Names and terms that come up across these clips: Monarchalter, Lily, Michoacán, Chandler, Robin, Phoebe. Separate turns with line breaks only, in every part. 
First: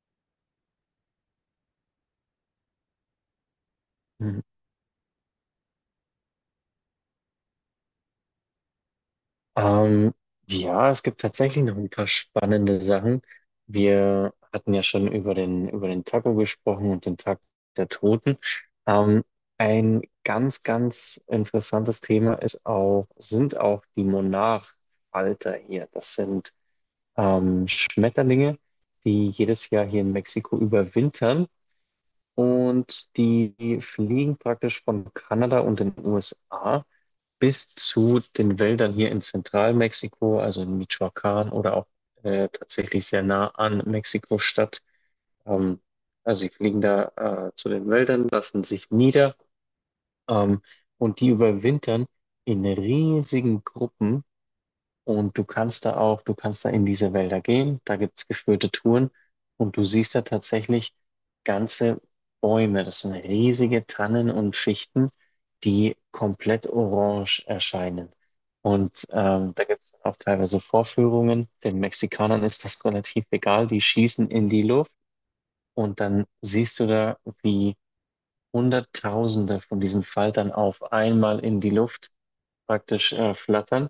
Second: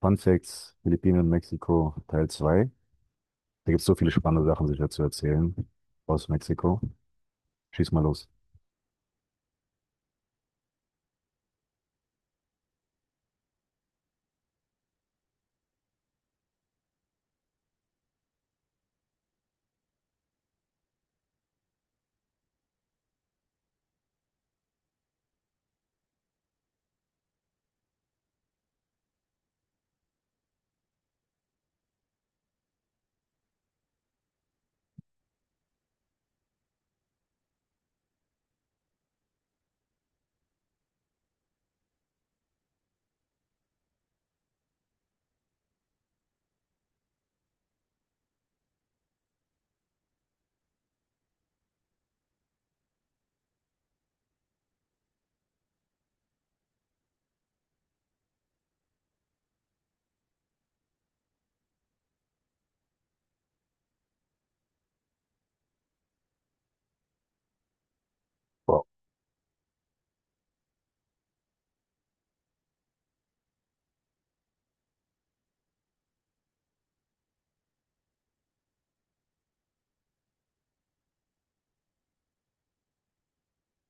Fun Facts, Philippinen und Mexiko, Teil 2. Da gibt es so viele
Hm.
spannende Sachen sicher zu erzählen aus Mexiko. Schieß mal los.
Ähm, ja, es gibt tatsächlich noch ein paar spannende Sachen. Wir hatten ja schon über den Taco gesprochen und den Tag der Toten. Ähm, ein ganz interessantes Thema ist auch die Monarchalter hier. Das sind Schmetterlinge, die jedes Jahr hier in Mexiko überwintern. Und die fliegen praktisch von Kanada und den USA bis zu den Wäldern hier in Zentralmexiko, also in Michoacán oder auch tatsächlich sehr nah an Mexiko-Stadt. Ähm, also sie fliegen da zu den Wäldern, lassen sich nieder, ähm, und die überwintern in riesigen Gruppen, und du kannst da du kannst da in diese Wälder gehen, da gibt's geführte Touren und du siehst da tatsächlich ganze Bäume. Das sind riesige Tannen und Fichten, die komplett orange erscheinen.
Wow.
Und da gibt's auch teilweise Vorführungen. Den Mexikanern ist das relativ egal, die schießen in die Luft und dann siehst du da, wie Hunderttausende von diesen Faltern auf einmal in die Luft praktisch flattern.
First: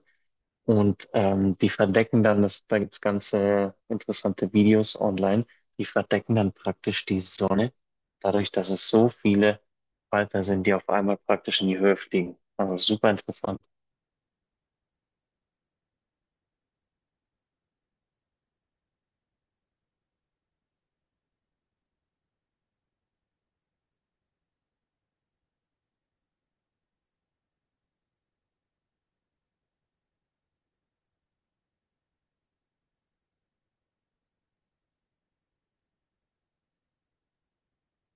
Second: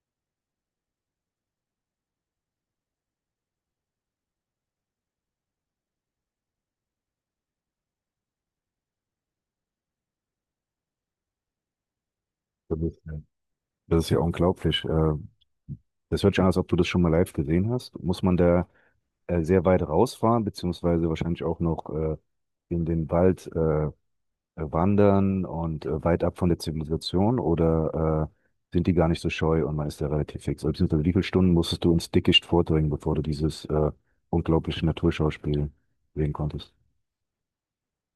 Und die verdecken dann, das, da gibt's ganze interessante Videos online, die verdecken dann praktisch die Sonne, dadurch, dass es so viele Falter sind, die auf einmal praktisch in die Höhe fliegen. Also
Das ist,
super
ja-
interessant.
das ist ja unglaublich. Das hört sich an, als ob du das schon mal live gesehen hast. Muss man da sehr weit rausfahren, beziehungsweise wahrscheinlich auch noch in den Wald wandern und weit ab von der Zivilisation oder sind die gar nicht so scheu und man ist da relativ fix? Oder beziehungsweise wie viele Stunden musstest du ins Dickicht vordringen, bevor du dieses unglaubliche Naturschauspiel sehen konntest?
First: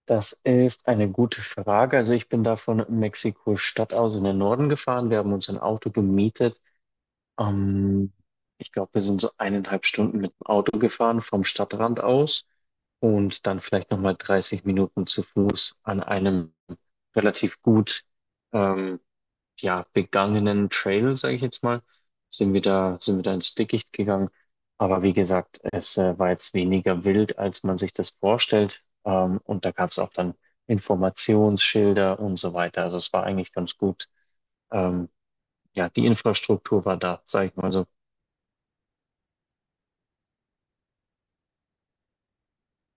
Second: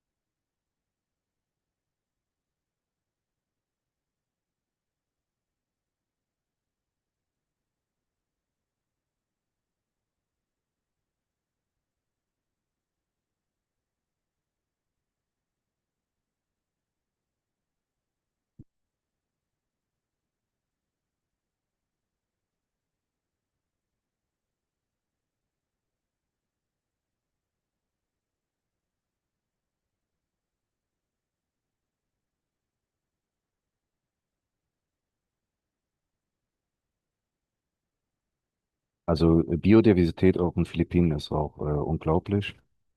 Das ist eine gute Frage. Also ich bin da von Mexiko-Stadt aus in den Norden gefahren. Wir haben uns ein Auto gemietet. Ähm, Ich glaube, wir sind so eineinhalb Stunden mit dem Auto gefahren vom Stadtrand aus und dann vielleicht nochmal 30 Minuten zu Fuß an einem relativ gut, ähm, ja, begangenen Trail, sage ich jetzt mal, sind wir da ins Dickicht gegangen. Aber wie gesagt, es war jetzt weniger wild, als man sich das vorstellt. Und da gab es auch dann Informationsschilder und so weiter. Also es war eigentlich ganz gut. Ähm, ja, die Infrastruktur war da, sage ich mal so.
Also Biodiversität auf den Philippinen ist auch unglaublich.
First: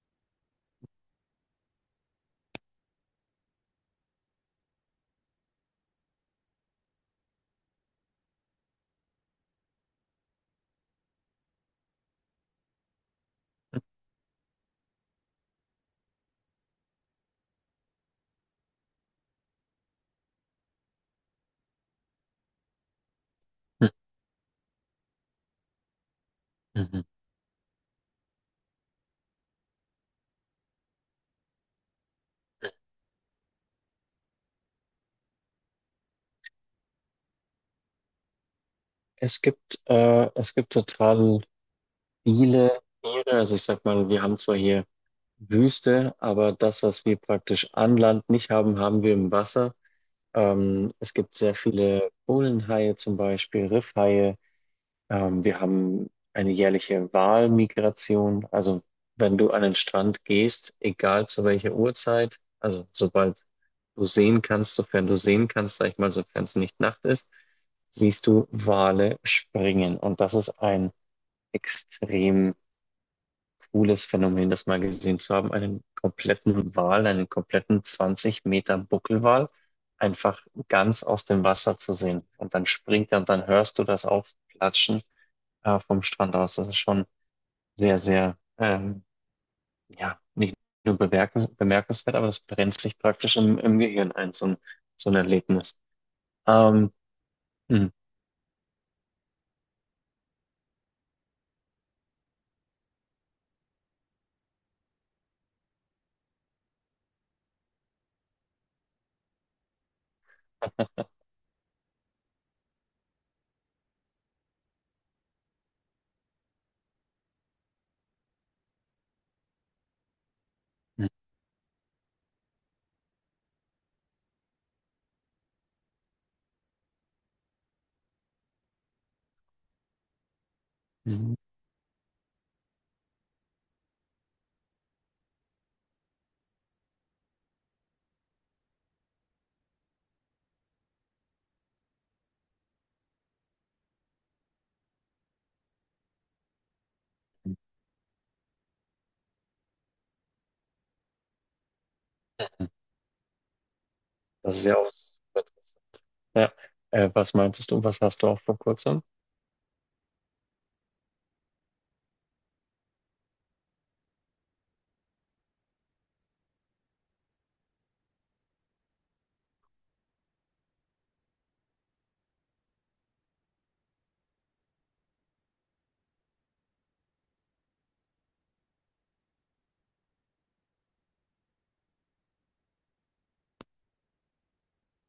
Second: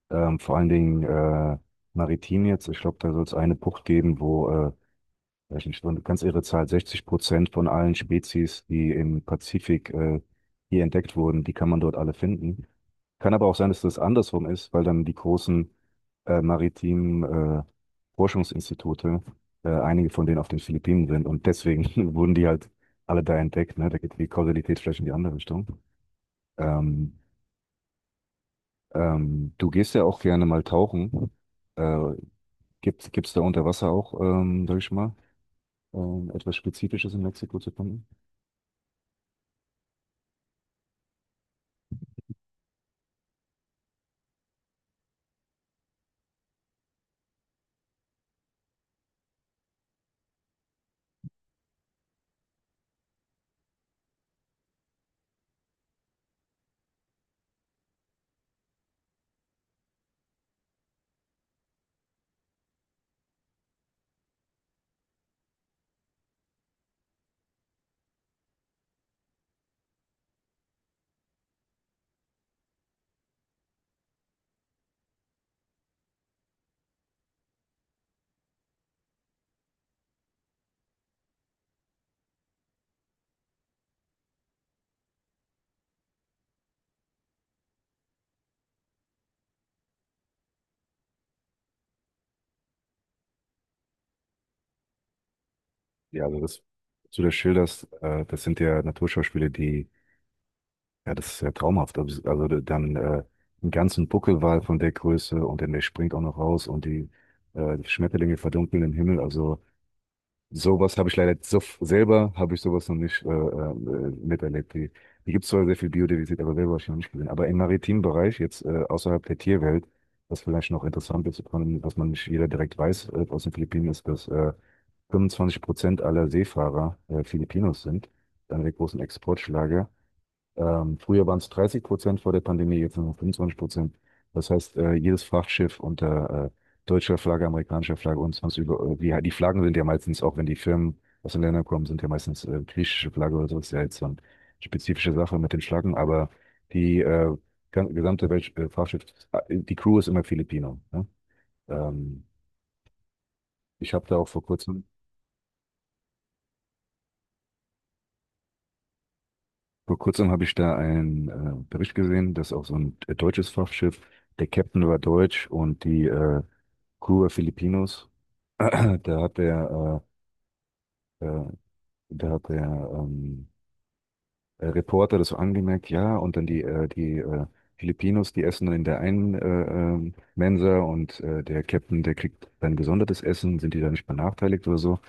Vor allen Dingen maritim jetzt. Ich glaube, da soll es eine Bucht geben, wo weiß nicht, so eine ganz irre Zahl, 60% von allen Spezies, die im Pazifik hier entdeckt wurden, die kann man dort alle finden. Kann aber auch sein, dass das andersrum ist, weil dann die großen maritimen äh, Forschungsinstitute, einige von denen auf den Philippinen sind und deswegen wurden die halt alle da entdeckt. Ne? Da geht die Kausalität vielleicht in die andere Richtung.
Mhm.
Ähm, du gehst ja auch gerne mal tauchen. Äh, gibt es da unter Wasser auch, sag ich mal, etwas Spezifisches in Mexiko zu finden?
Es gibt total viele Tiere. Also ich sag mal, wir haben zwar hier Wüste, aber das, was wir praktisch an Land nicht haben, haben wir im Wasser. Es gibt sehr viele Bullenhaie zum Beispiel, Riffhaie. Wir haben eine jährliche Walmigration. Also wenn du an den Strand gehst, egal zu welcher Uhrzeit, also sobald sofern du sehen kannst, sag ich mal, sofern es nicht Nacht ist, siehst du Wale springen. Und das ist ein extrem cooles Phänomen, das mal gesehen zu haben. Einen kompletten Wal, einen kompletten 20 Meter Buckelwal einfach ganz aus dem Wasser zu sehen. Und dann springt er und dann hörst du das Aufplatschen vom Strand aus. Das ist schon sehr, ja, nicht nur bemerkenswert, aber das brennt sich praktisch im Gehirn ein, so ein Erlebnis.
Ja, also das,
Ähm,
was du das schilderst,
mhm,
das sind ja Naturschauspiele, die, ja, das ist ja traumhaft. Also dann einen ganzen Buckelwal von der Größe, und dann der springt auch noch raus, und die, die Schmetterlinge verdunkeln im Himmel. Also sowas habe ich leider so, selber habe ich sowas noch nicht miterlebt. Hier gibt es zwar sehr viel Biodiversität, aber selber habe ich noch nicht gesehen. Aber im maritimen Bereich, jetzt außerhalb der Tierwelt, was vielleicht noch
mhm,
interessant ist, was man nicht jeder direkt weiß aus den Philippinen, ist, dass 25% aller Seefahrer Filipinos sind. Einer der großen Exportschlager. Früher
mhm.
waren es 30% vor der Pandemie, jetzt nur noch 25%. Das heißt, jedes Frachtschiff unter deutscher Flagge, amerikanischer Flagge und sonst über, die Flaggen sind ja meistens, auch wenn die Firmen aus den Ländern kommen, sind ja meistens griechische Flagge oder so, ist ja jetzt so eine spezifische Sache mit den Flaggen, aber die gesamte Welt, Frachtschiff, die Crew ist immer Filipino. Ne? Ähm, ich habe da auch vor
Das ist ja
kurzem
auch super interessant. Ja. Was meinst du, was hast du auch vor kurzem?
Vor kurzem habe ich da einen Bericht gesehen, dass auch so ein deutsches Frachtschiff, der Captain war deutsch und die Crew war Filipinos. Da hat der, äh, äh, da hat der ähm, Reporter das so angemerkt, ja, und dann die Filipinos, die essen dann in der einen Mensa und der Captain, der kriegt dann gesondertes Essen, sind die da nicht benachteiligt oder so.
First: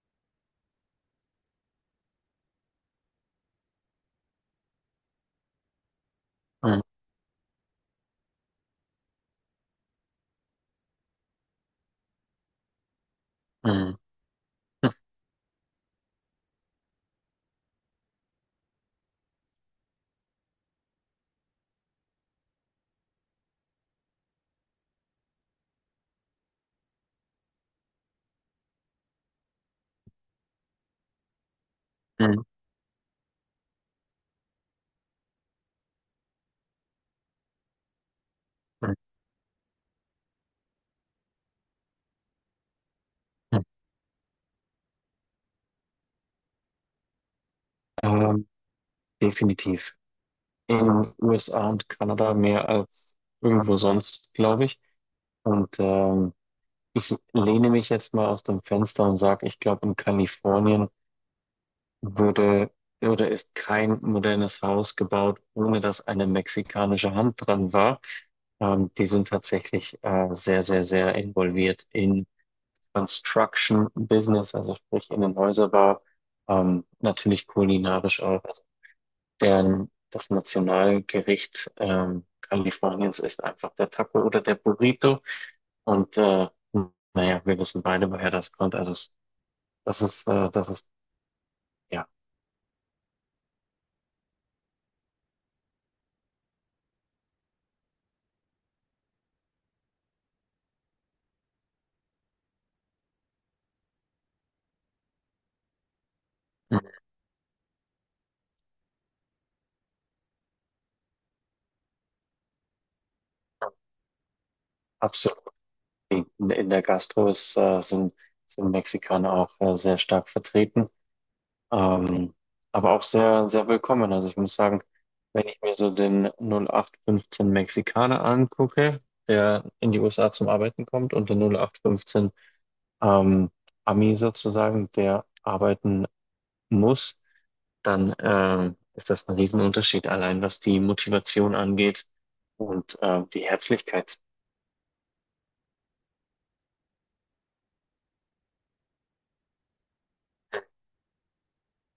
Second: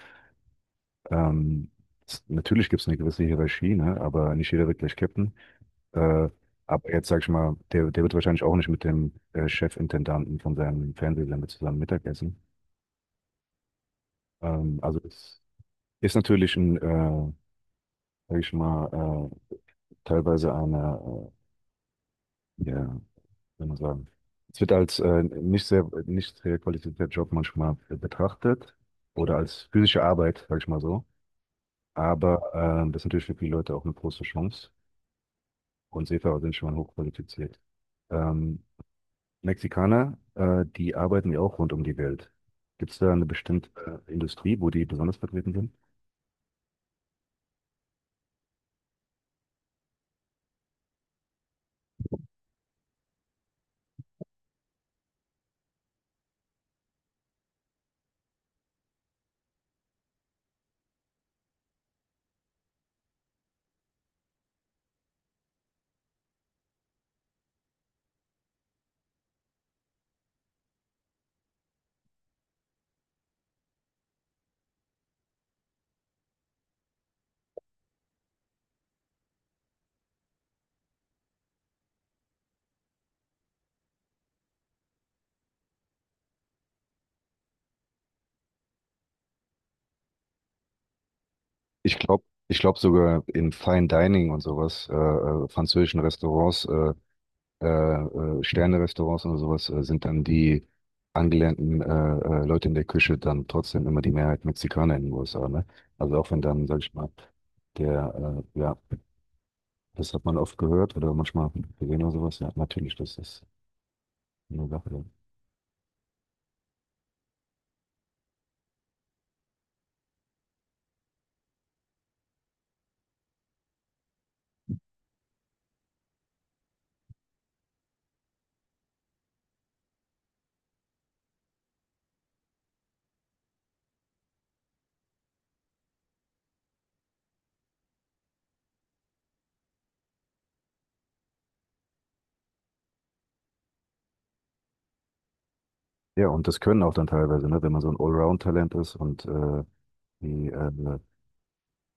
Ähm, Natürlich gibt es eine gewisse Hierarchie, ne? Aber nicht jeder wird gleich Captain. Äh,
Mhm,
aber jetzt sag ich mal, der wird wahrscheinlich auch nicht mit dem Chefintendanten von seinem Fernsehsender zusammen Mittagessen.
mhm,
Also es ist natürlich ein, sag ich mal, teilweise eine, ja, wie soll man sagen, es wird als nicht sehr qualifizierter Job manchmal betrachtet oder als physische Arbeit, sag ich mal so.
mhm,
Aber das ist natürlich für viele Leute auch eine große Chance. Und Seefahrer sind schon mal hochqualifiziert. Ähm,
mhm.
Mexikaner, die arbeiten ja auch rund um die Welt. Gibt es da eine
mhm.
bestimmte Industrie, wo die besonders vertreten sind?
Ähm, Definitiv. In den USA und Kanada mehr als irgendwo sonst, glaube ich. Und ich lehne mich jetzt mal aus dem Fenster und sage, ich glaube, in Kalifornien wurde oder ist kein modernes Haus gebaut, ohne dass eine mexikanische Hand dran war. Die sind tatsächlich sehr involviert in Construction Business, also sprich in den Häuserbau, natürlich kulinarisch auch. Also deren, das Nationalgericht Kaliforniens ist einfach der Taco oder der Burrito. Und naja, wir wissen beide, woher das kommt. Das ist
Ich
ja
glaube, ich glaube sogar in Fine Dining und sowas, französischen Restaurants, äh, Sterne-Restaurants und sowas, sind dann die angelernten Leute in der Küche dann trotzdem immer die Mehrheit Mexikaner in den USA, ne? Also auch wenn dann, sag ich mal, der, ja, das hat man oft gehört oder manchmal gesehen oder sowas, ja, natürlich, das ist eine Sache. Ja.
absolut. In, in der Gastro sind Mexikaner auch sehr stark vertreten, ähm, aber auch sehr willkommen. Also ich muss sagen, wenn ich mir so den 0815 Mexikaner angucke, der in die USA zum Arbeiten kommt, und den 0815 ähm, Ami sozusagen, der arbeiten muss, dann ist das ein Riesenunterschied, allein was die Motivation angeht und die Herzlichkeit.
Ja, und das können auch dann teilweise, ne, wenn man so ein Allround-Talent ist und die, äh,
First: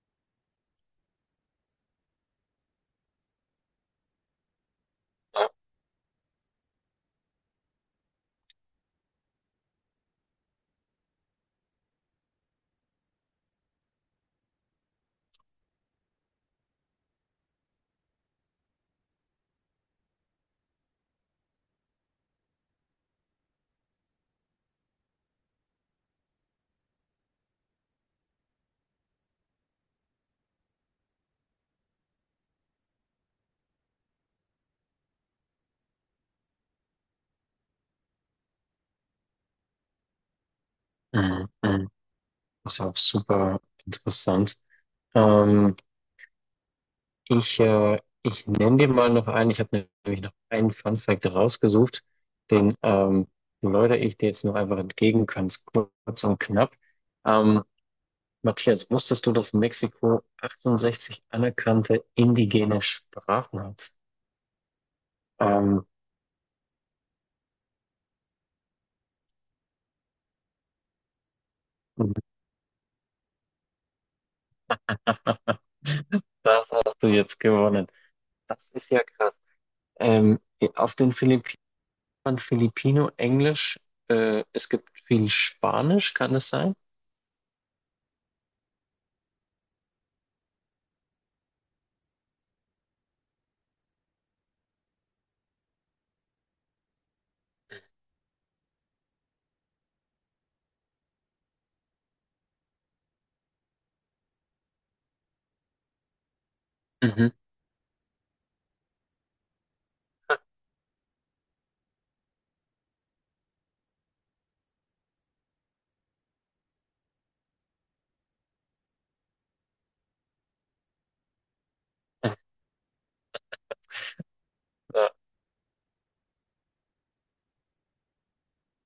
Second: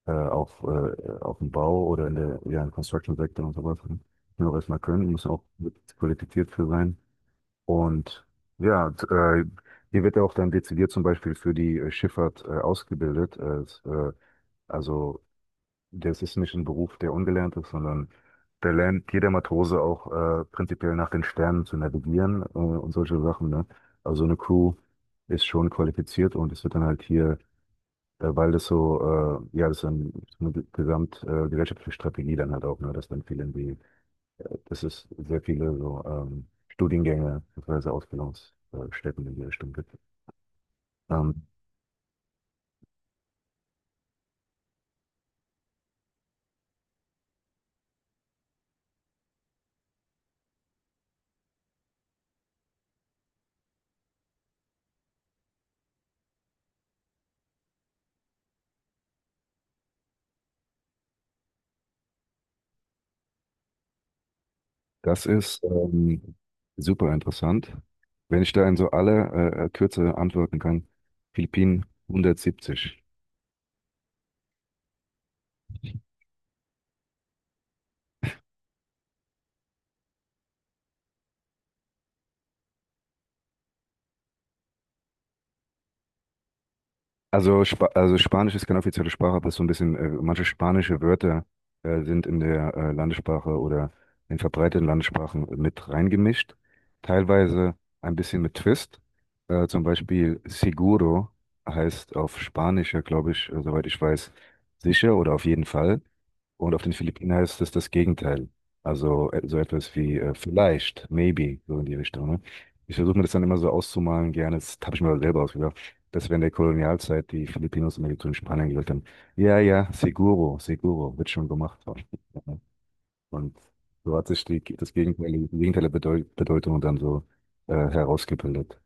äh, auf dem Bau oder in der, ja, im Construction-Sektor und sowas, ne, müssen auch erstmal können, müssen auch
Ja.
qualifiziert für sein. Und ja, hier wird ja auch dann dezidiert zum Beispiel für die Schifffahrt ausgebildet. Also das ist nicht ein Beruf, der ungelernt ist, sondern da lernt jeder Matrose auch prinzipiell nach den Sternen zu navigieren und solche Sachen. Ne? Also so eine Crew ist schon qualifiziert und es wird dann halt hier, weil das so, ja, das ist dann eine gesamt gesellschaftliche Strategie dann halt auch, ne? Dass dann viele irgendwie, dass es sehr viele so Studiengänge bzw. Ausbildungsstätten in die Richtung gibt. Ähm,
Mhm. Mhm. Das ist auch super interessant. Ähm, ich nenne dir mal noch einen. Ich habe nämlich noch einen Fun Fact rausgesucht. Den läutere ich dir jetzt noch einfach entgegen, ganz kurz und knapp. Ähm, Matthias, wusstest du, dass Mexiko 68 anerkannte indigene Sprachen hat?
Das ist
Ähm,
super interessant. Wenn ich da in so aller Kürze antworten kann, Philippinen 170.
Das hast du jetzt gewonnen. Das ist ja krass. Ähm, auf den Philippinen man Filipino, Englisch, es gibt viel Spanisch, kann es sein?
Also Spanisch ist keine offizielle Sprache, aber so ein bisschen, manche spanische Wörter sind in der Landessprache oder in verbreiteten Landessprachen mit reingemischt. Teilweise ein bisschen mit Twist. Zum Beispiel Seguro heißt auf Spanisch, ja, glaube ich, soweit ich weiß, sicher oder auf jeden Fall. Und auf den Philippinen
Mhm.
heißt es das Gegenteil. Also so etwas wie vielleicht, maybe, so in die Richtung. Ne? Ich versuche mir das dann immer so auszumalen, gerne. Das habe ich mir selber ausgedacht. Das wäre der Kolonialzeit, die Filipinos und die in Ägypten und Spanien gelebt haben. Ja, ja, seguro, seguro, wird schon gemacht haben. Und so hat sich das Gegenteil, die Gegenteil der Bedeutung dann so herausgebildet.